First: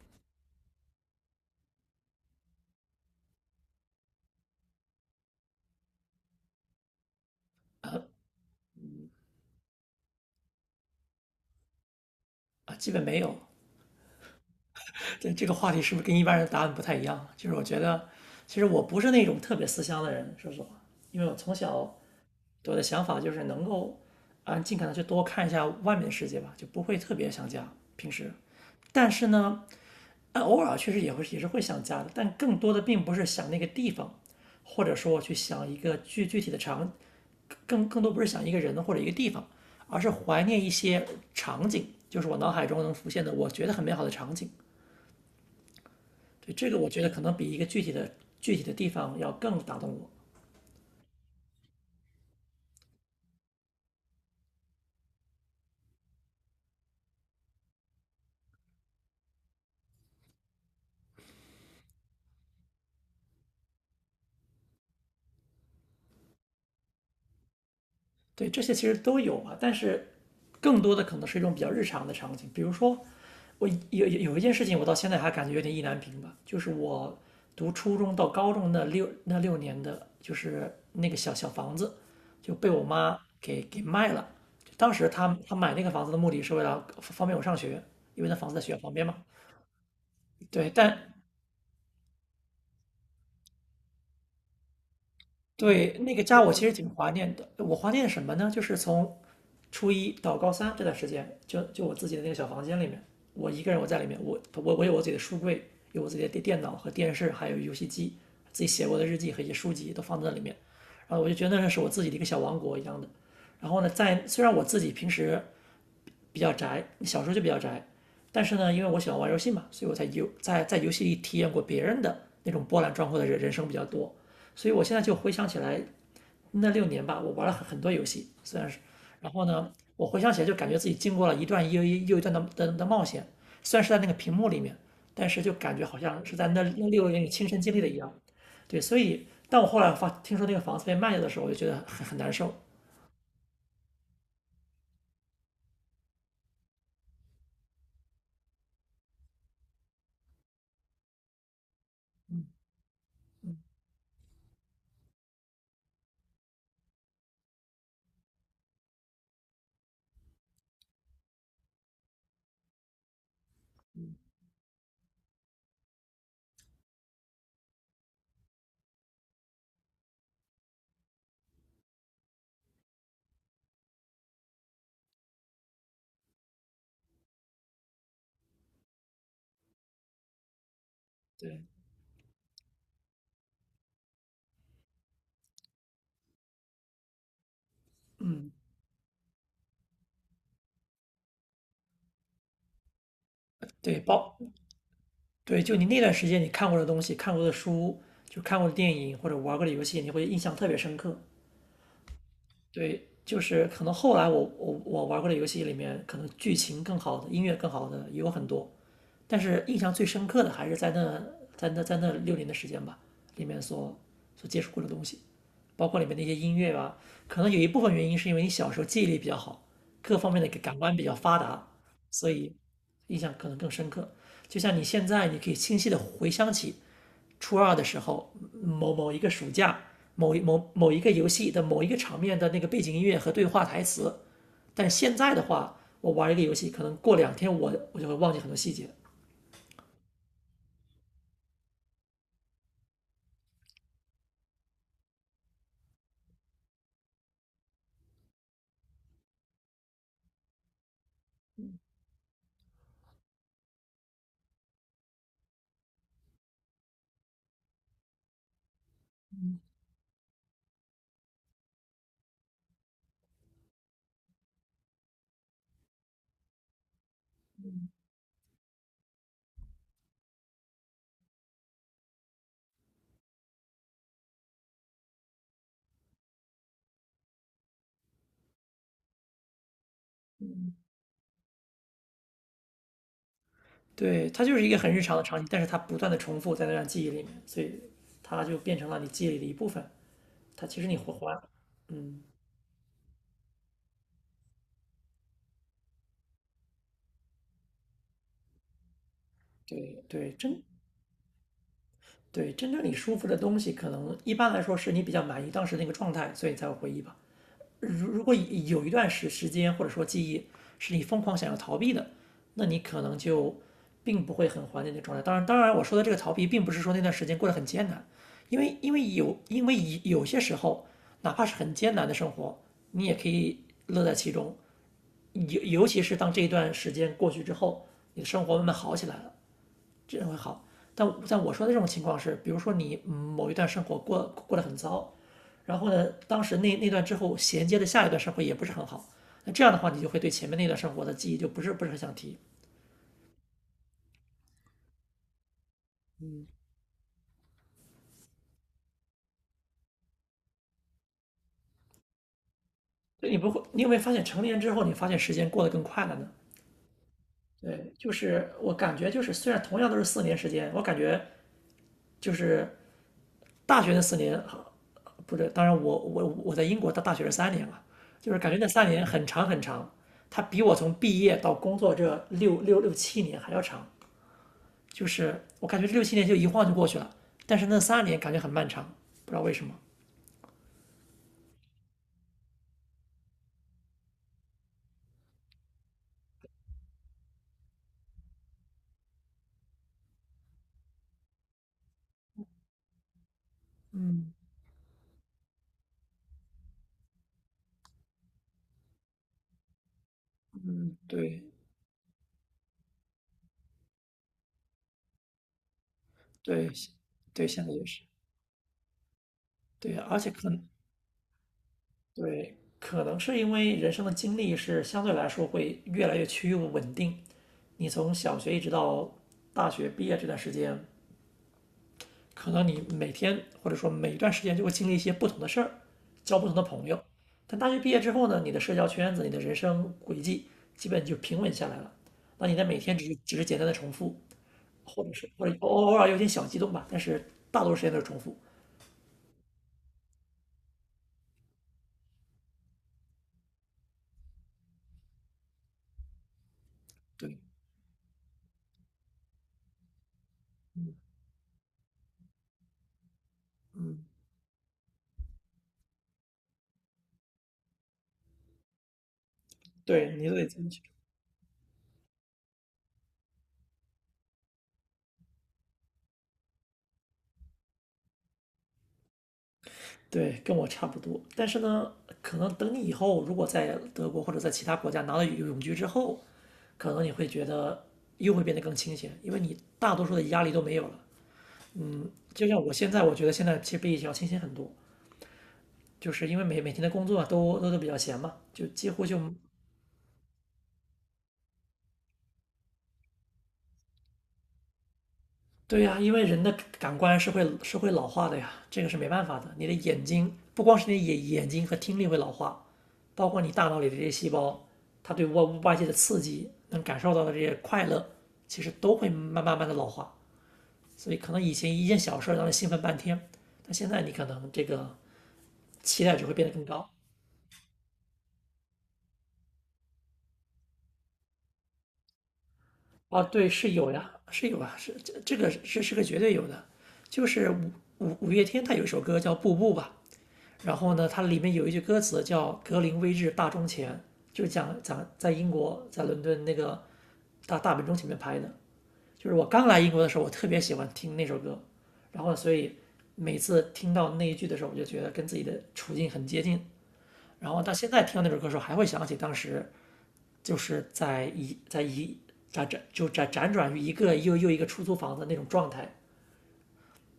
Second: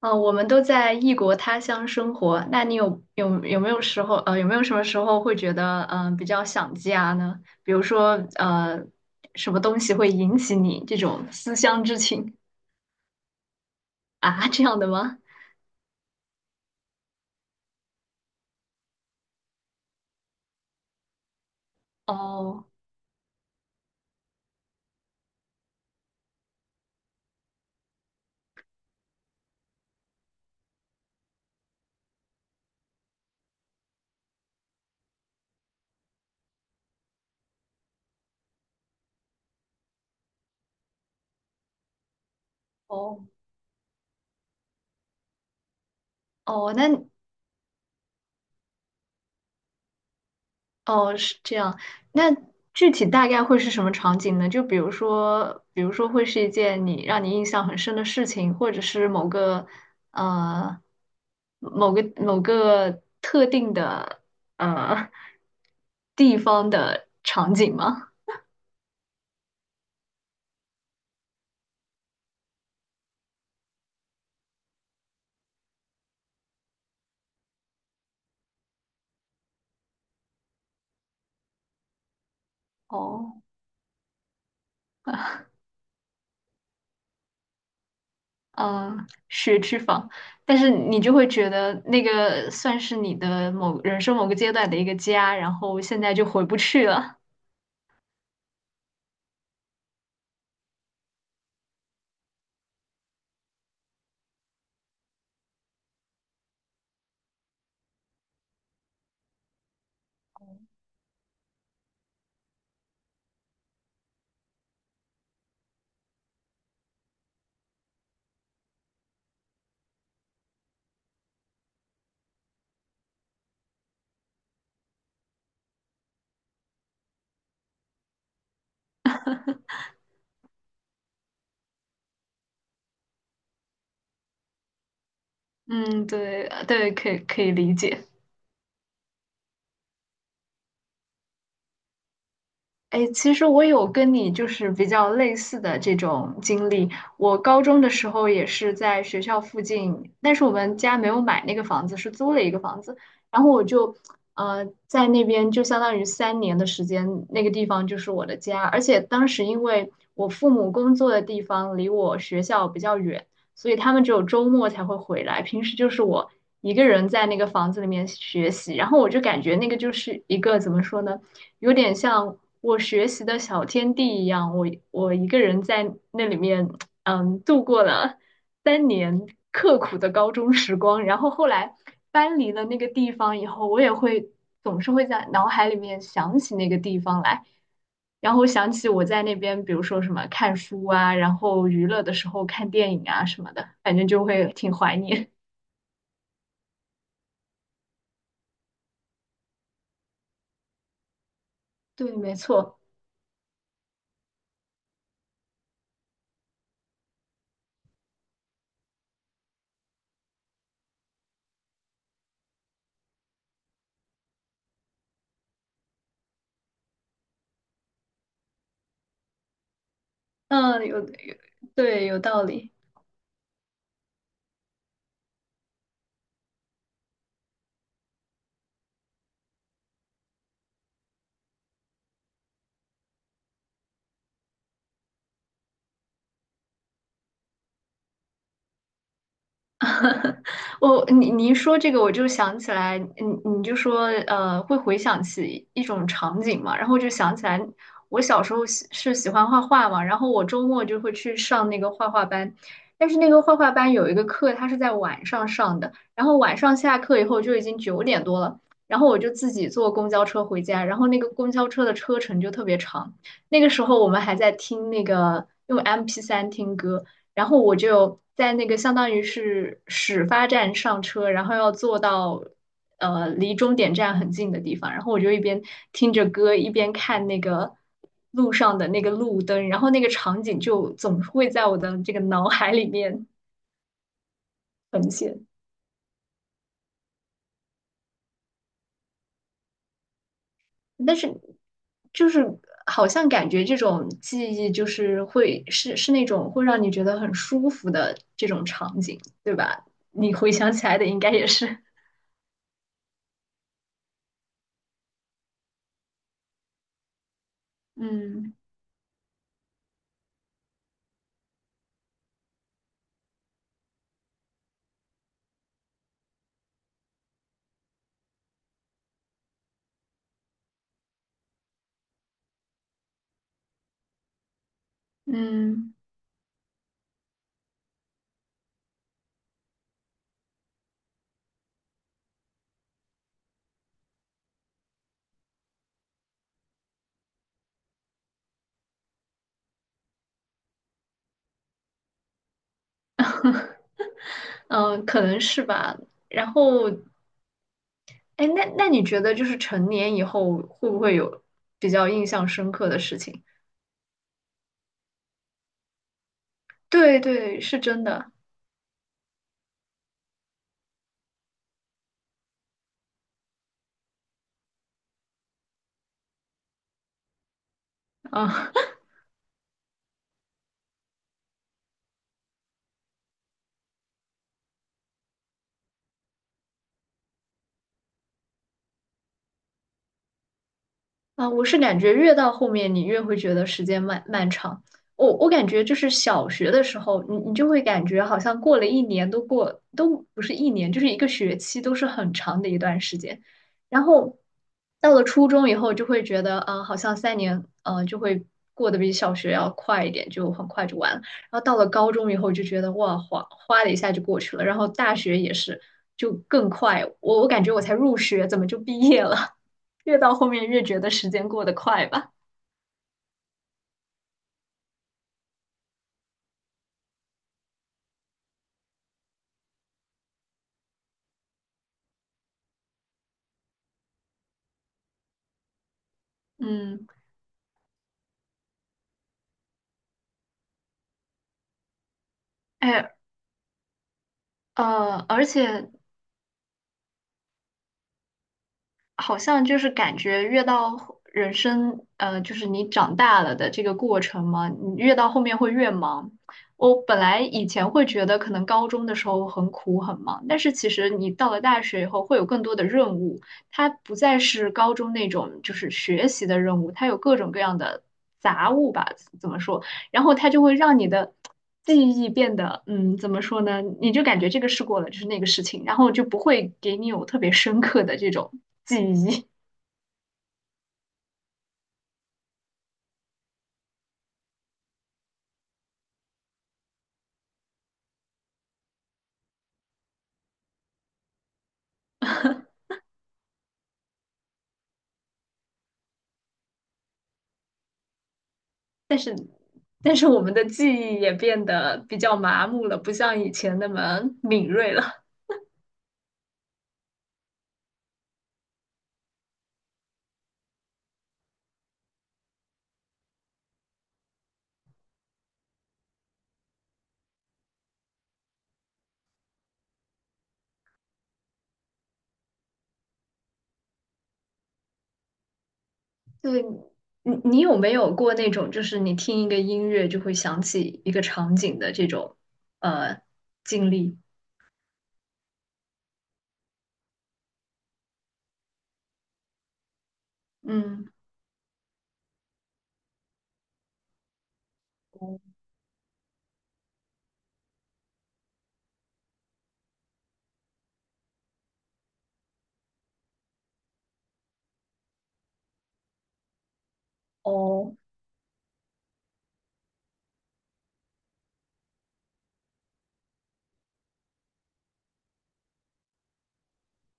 哦，我们都在异国他乡生活，那你有没有什么时候会觉得比较想家呢？比如说呃什么东西会引起你这种思乡之情。啊，基本没有。啊，这样的吗？这个话题是不是跟一般人的答案不太一样？就是我觉得，其实我不是那种特别思乡的人，说实话，因为我从小哦我的想法就是能够，尽可能去多看一下外面的世界吧，就不会特别想家。平时，但是呢，偶尔确实也是会想家的，但更多的并不是想那个地方，或者说去想一个具具体的场，更多不是想一个人或者一个地方，而是怀念一些场景，就是我脑海中能浮现哦的我觉得很美好的场景。对，这哦，个我那觉得可能比一个具体的具体的地方要更打动我。哦，是这样。那具体大概会是什么场景呢？就比如说，比如说会是一件你让你印象很深的事情，或者是某个呃某个特定的呃地方的场景吗？对，这些其实都有啊，但是更多的可能是一种比较日常的场景，比如说我有一件事情，我到现在还感觉有点意难平吧，就是我读初中到高中那六年的,就是那个小小房子就被我妈哦，给卖了。当时她 她买那个房子的目的是为了方便我上学，因为那房子在学校旁边嗯，嘛。学区房，但对，是你但就会觉得那个算是你的某人生某个阶段的一个家，然后对，现在那个就家回我不其实去挺怀了。念的。我怀念什么呢？就是从初一到高三这段时间，就我自己的那个小房间里面，我一个人我在里面，我有我自己的书柜，有我自己的电脑和电视，还有游戏机，自己写过的日记和一些书籍都放在里面。然后我就觉得那是我自己的一个小王国一样的。然后呢，在虽然我自己平时比较宅，小时候就比较宅，但是呢，因为我喜欢玩游戏嘛，所以我在游戏里体验过别人的那种波澜壮阔的人生比较多。所以我现在就回想起来。那六年吧，我玩了很多游戏，虽然是，然后呢，我回想起来就感觉自己经过了一段又一段的冒险，虽然是在那个屏幕里面，但是就感觉好嗯，像是对在那呃那对，可六以年里可亲以身理经历的一解。样。对，所以当我后来发听说那个房子被卖掉的时候，我就觉得很难受。哎，其实我有跟你就是比较类似的这种经历。我高中的时候也是在学校附近，但是我们家没有买那个房子，是租了一个房子。然后我就，在那边就相当于三年的时间，那个地方就是我的家。而且当时因为我父母工作的地方离我学校比较远，所以他们只有周末才会回来，平时就是我一个人在那个房子里面学习。然后我就感觉那个就是一个怎么说呢？有点像我学习的小天地一样，我一个人在那里面，嗯，度过了三年刻苦的高中时光。然后后对，来搬离了那个地方以后，我也会总是会在脑海里面想起那个地方来，然后嗯，想起我在那边，比如说什么看书啊，然后娱乐的时候看电影啊什么的，反对，正就会挺怀念。对，就你那段时间你看过的东西、看过的书、就看过的电影或者玩过的游戏，你会印象特别深刻。对，没错，对，就是可能后来我玩过的游戏里面，可能剧情更好的、音乐更好的也有很多，但是印象最深刻的还是在那六年的时间吧，里面所接触过的东西，包括里面那些音乐啊，可能有一部分原因是因为你小时候记忆力比较好，各方面的感嗯，官有比较有，发达，对，有所道以理。印象可能更深刻。就像你现在，你可以清晰的回想起初二的时候，某一个暑假，某一个游戏的某一个场面的那个背景音乐和对话台词。但现在的话，我玩一个游戏，可能过两天我就会忘记很多细节。我你一说这个，我就想起来，你就说会回想起一种场景嘛，然后我就想起来，我小时候喜欢画画嘛，然后我周末就会去上那个画画班，但是那个画画班有一个课，它是在晚上上的，然后晚上下课以后就已经9点多了，然后我就自己坐公交车回家，然后那个公交车的车程就特别长，那个时候我们还在听那个用 MP3听歌。然后我就在那个相当于是始发站上车，然后要坐到离终点站很近的地方，然后我就一边听着歌，一边看那个路上的那个路灯，然后那个场景就总是会在我的这个脑海里面对，它就是一个很日呈常的场现。景，但是它不断的重复在那段记忆里面，所以它就变成了你记忆里的一部分。它其实你会但是还，嗯，就是好像感觉这种记忆就是会是那种会让你觉得很舒服的这种场景，对吧？对对，你回真想起来的应该也是，对真正你舒服的东西，可能一般来说是你比较满意当时那个状态，所以你才会回忆吧。如果嗯有一段时间或者说记忆是你疯狂想要逃避的，那你可能就并不会很怀念那状态。当然，当然我说的这个逃避，并不是说那段时间过得很艰难，因为有些时候,哪怕是很艰难的生活，你也可以乐在其中。尤尤嗯。其是当这一段时间过去之后，你的生活慢慢好起来了，这样会好。但在我说的这种情况是，比如说你某一段生活过得很糟，然后呢，当时那段之后衔接的下一段生活也不是很好，那这样的话，你就会对前面那段生活的记忆就不是很想提。嗯，可能是吧。然后，哎，那你觉得就是成年以后会不会有比较印象深刻的事所以你情？不会，你有没有发现成年之后，你发现时间过得更快了呢？对对，是对，真就的是我感觉就是虽然同样都是四年时间，我感觉就是大学那四年，不对，当然我在英国到大学是三年嘛，就是感觉那啊，三年很长很长，它比我从毕业到工作这六七年还要长，就是我感觉这六七年就一晃就过去了，但是那三年感觉很漫长，不知道为什么。啊。我是感觉越到后面，你越会觉得时间漫长。我感觉就是小学的时候，你就会感觉好像过了一年都过都不是一年，就是一个学期都是很长的一段时间。然嗯后到了初中以后，就会觉得好像三年就会过得比小学要快一点，就很快嗯,就完了。然后到了高中以后，就觉得哇，哗哗的一下就过去了。然后大学也是，就更对快。我对,我感现在觉我也才是入学，怎么就毕业了？对，越而且到可后能面越觉得时间过得快吧。对，可能是因为人生的经历是相对来说会越来越趋于稳定，你从小学一直到大学毕业这段时间。可能你每天或者说每一段时间就会经历一些不同的事儿，交不同的朋友。嗯，但大学毕业之后呢，你的社交圈子、你的人生轨迹基本就平稳下来了。那你的每天只哎，是只是简单的重复，或者是而或者偶且偶尔有点小激动吧，但是大多数时间都是重复。好像就是感觉越到后人生，就是你长大了的这个过程嘛，你越到后面会越忙。我本对，来以前会觉得可能高中的时候很苦很忙，但是其实你到了大学以后会有更多的任务，它嗯，不再是高中那种就是学习的任务，它有各种各样的杂物吧，怎么说？对，然你都后得它就进会去。让你的记忆变得，嗯，怎么说呢？你就感觉这个试过了，就是那个事情，然后就不会给你有特别深刻的这种记忆。对，跟我差不多。但是呢，可能等你以后如果在德国或者在其他国家拿到永居之后，可能你会觉得又会变得更清闲，因为你大多数的压力都没有了。就像我现在，我觉得现在其实比以前要清醒很多，就是因为每天的工作都比较闲嘛，就几乎就 但是我们的记忆也变得比较麻木了，不像以前那么敏锐了。对呀，因为人的感官是会老化的呀，这个是没办法的。你的眼睛不光是你的眼睛和听力会老化，包括你大脑里的这些细胞，它对外界的刺激能感受到的这些快乐，其实都会慢慢的老化。所以可能以前一件小事让你兴奋半天，但现在你可能这个期待值会变得对，更高。你有没有过那种，就是你听一个音乐就会想起一个场景的这种呃哦，对，是有经呀，历？是有啊，是这个是是个绝对有的，就是五月天他有一首歌叫《步步》吧，然后呢，嗯，它里面有一句歌词叫“格林威治大钟前”，就是讲在英国在伦敦那个大本钟前面拍的，就是我刚来英国的时候，我特别喜欢听那首歌，然后所以每次听到那一句的时候，我就觉得跟自己的处境很接近，然后到现哦，在听到那首歌的时候，还会想起当时。就是在一在一辗转就辗辗转于一个又一个出租房子那种状态，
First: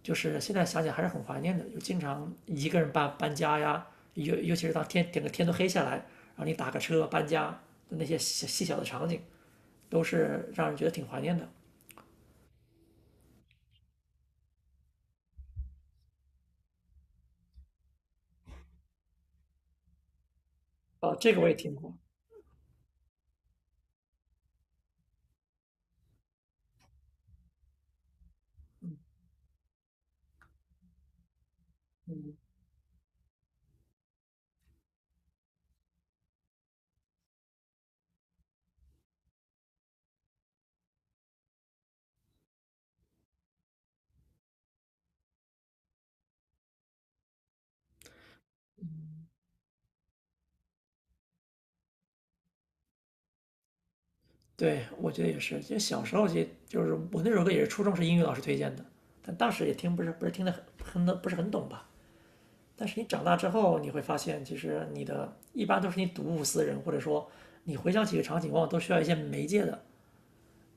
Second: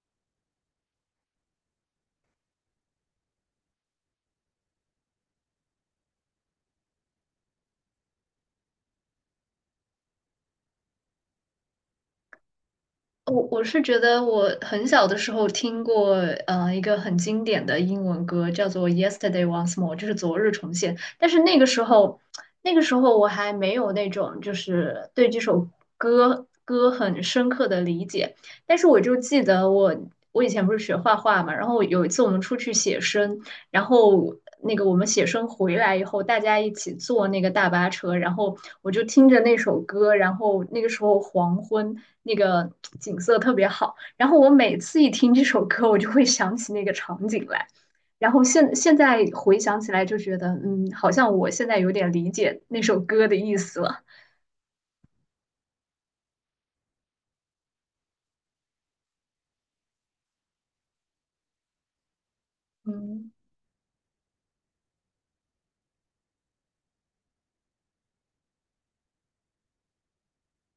就是现在想想还是很怀念的，就经常一个人搬家呀，尤其是当天整个天都黑下来，然后你打个车搬家的那些细小的场景，都是让人觉得挺怀念的。我是觉得我很小的时候听过，一个很经典的英文歌叫做《Yesterday Once More》，就是昨日重现。哦，但这是个我也那个听时过，候，那个时候我还没有那种就是对这首歌很深刻的理解。但是我就记得我以前不是学画画嘛，然后有一次我们出去写生，然后那个我们写生回来以后，大家一起坐那个大巴车，然后我就听着那首歌，然后那个时候黄昏，那个景色特别好。然后我每次一听这首歌，我就会想起那个场景来。然后现在回想起来，就觉得嗯，好像我现在有点理解那首歌的意思了。对，我觉得也是，就小时候就是我那首歌也是初中是英语老师推荐的，但当时也听不是不是听得很不是很懂吧，但是你长嗯，大之后，你会发现，其实你的一般都是你睹物思人，或者说你回想起一个场景，往往都需要一些媒介，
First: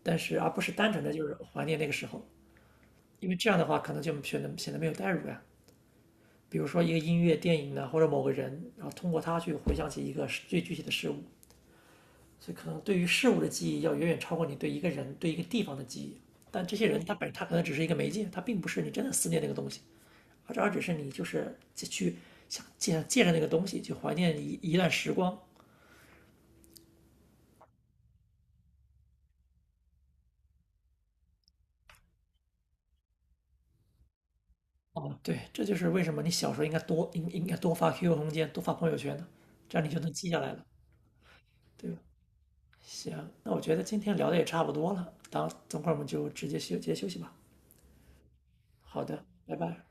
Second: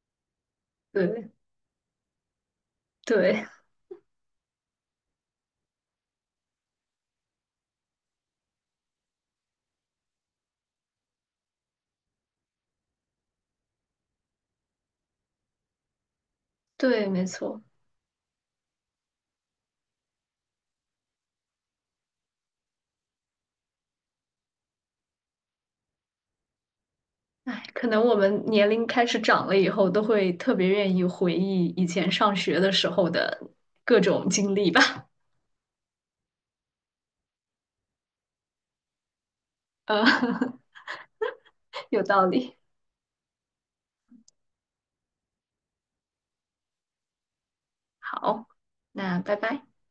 但是而不是单纯的就对是怀念那个时候，因为对这样的话可能就显得没有代入感。比如说一个音乐、电影呢，或者某个人，然后通过他去回想起一个最具体的事物，所以可能对于事物的记忆要远远超过你对一个人、对一个地方的记忆。但这些人对，没他可能错。只是一个媒介，他并不是你真的思念那个。而只是你就是去想借着那个东西去怀念一段时光。哎，可能我们年龄开始长了以后，都会特别愿意回忆以前上学的时候的各种经历吧。哦，对，这就是为什么你小时候应该多发 QQ 空间，多发朋友圈的，这样你就呃，能记下来了，对吧？有道理。行，那我觉得今天聊的也差不多了，当等会儿我们就直接休息吧。好，好那的，拜拜拜。拜。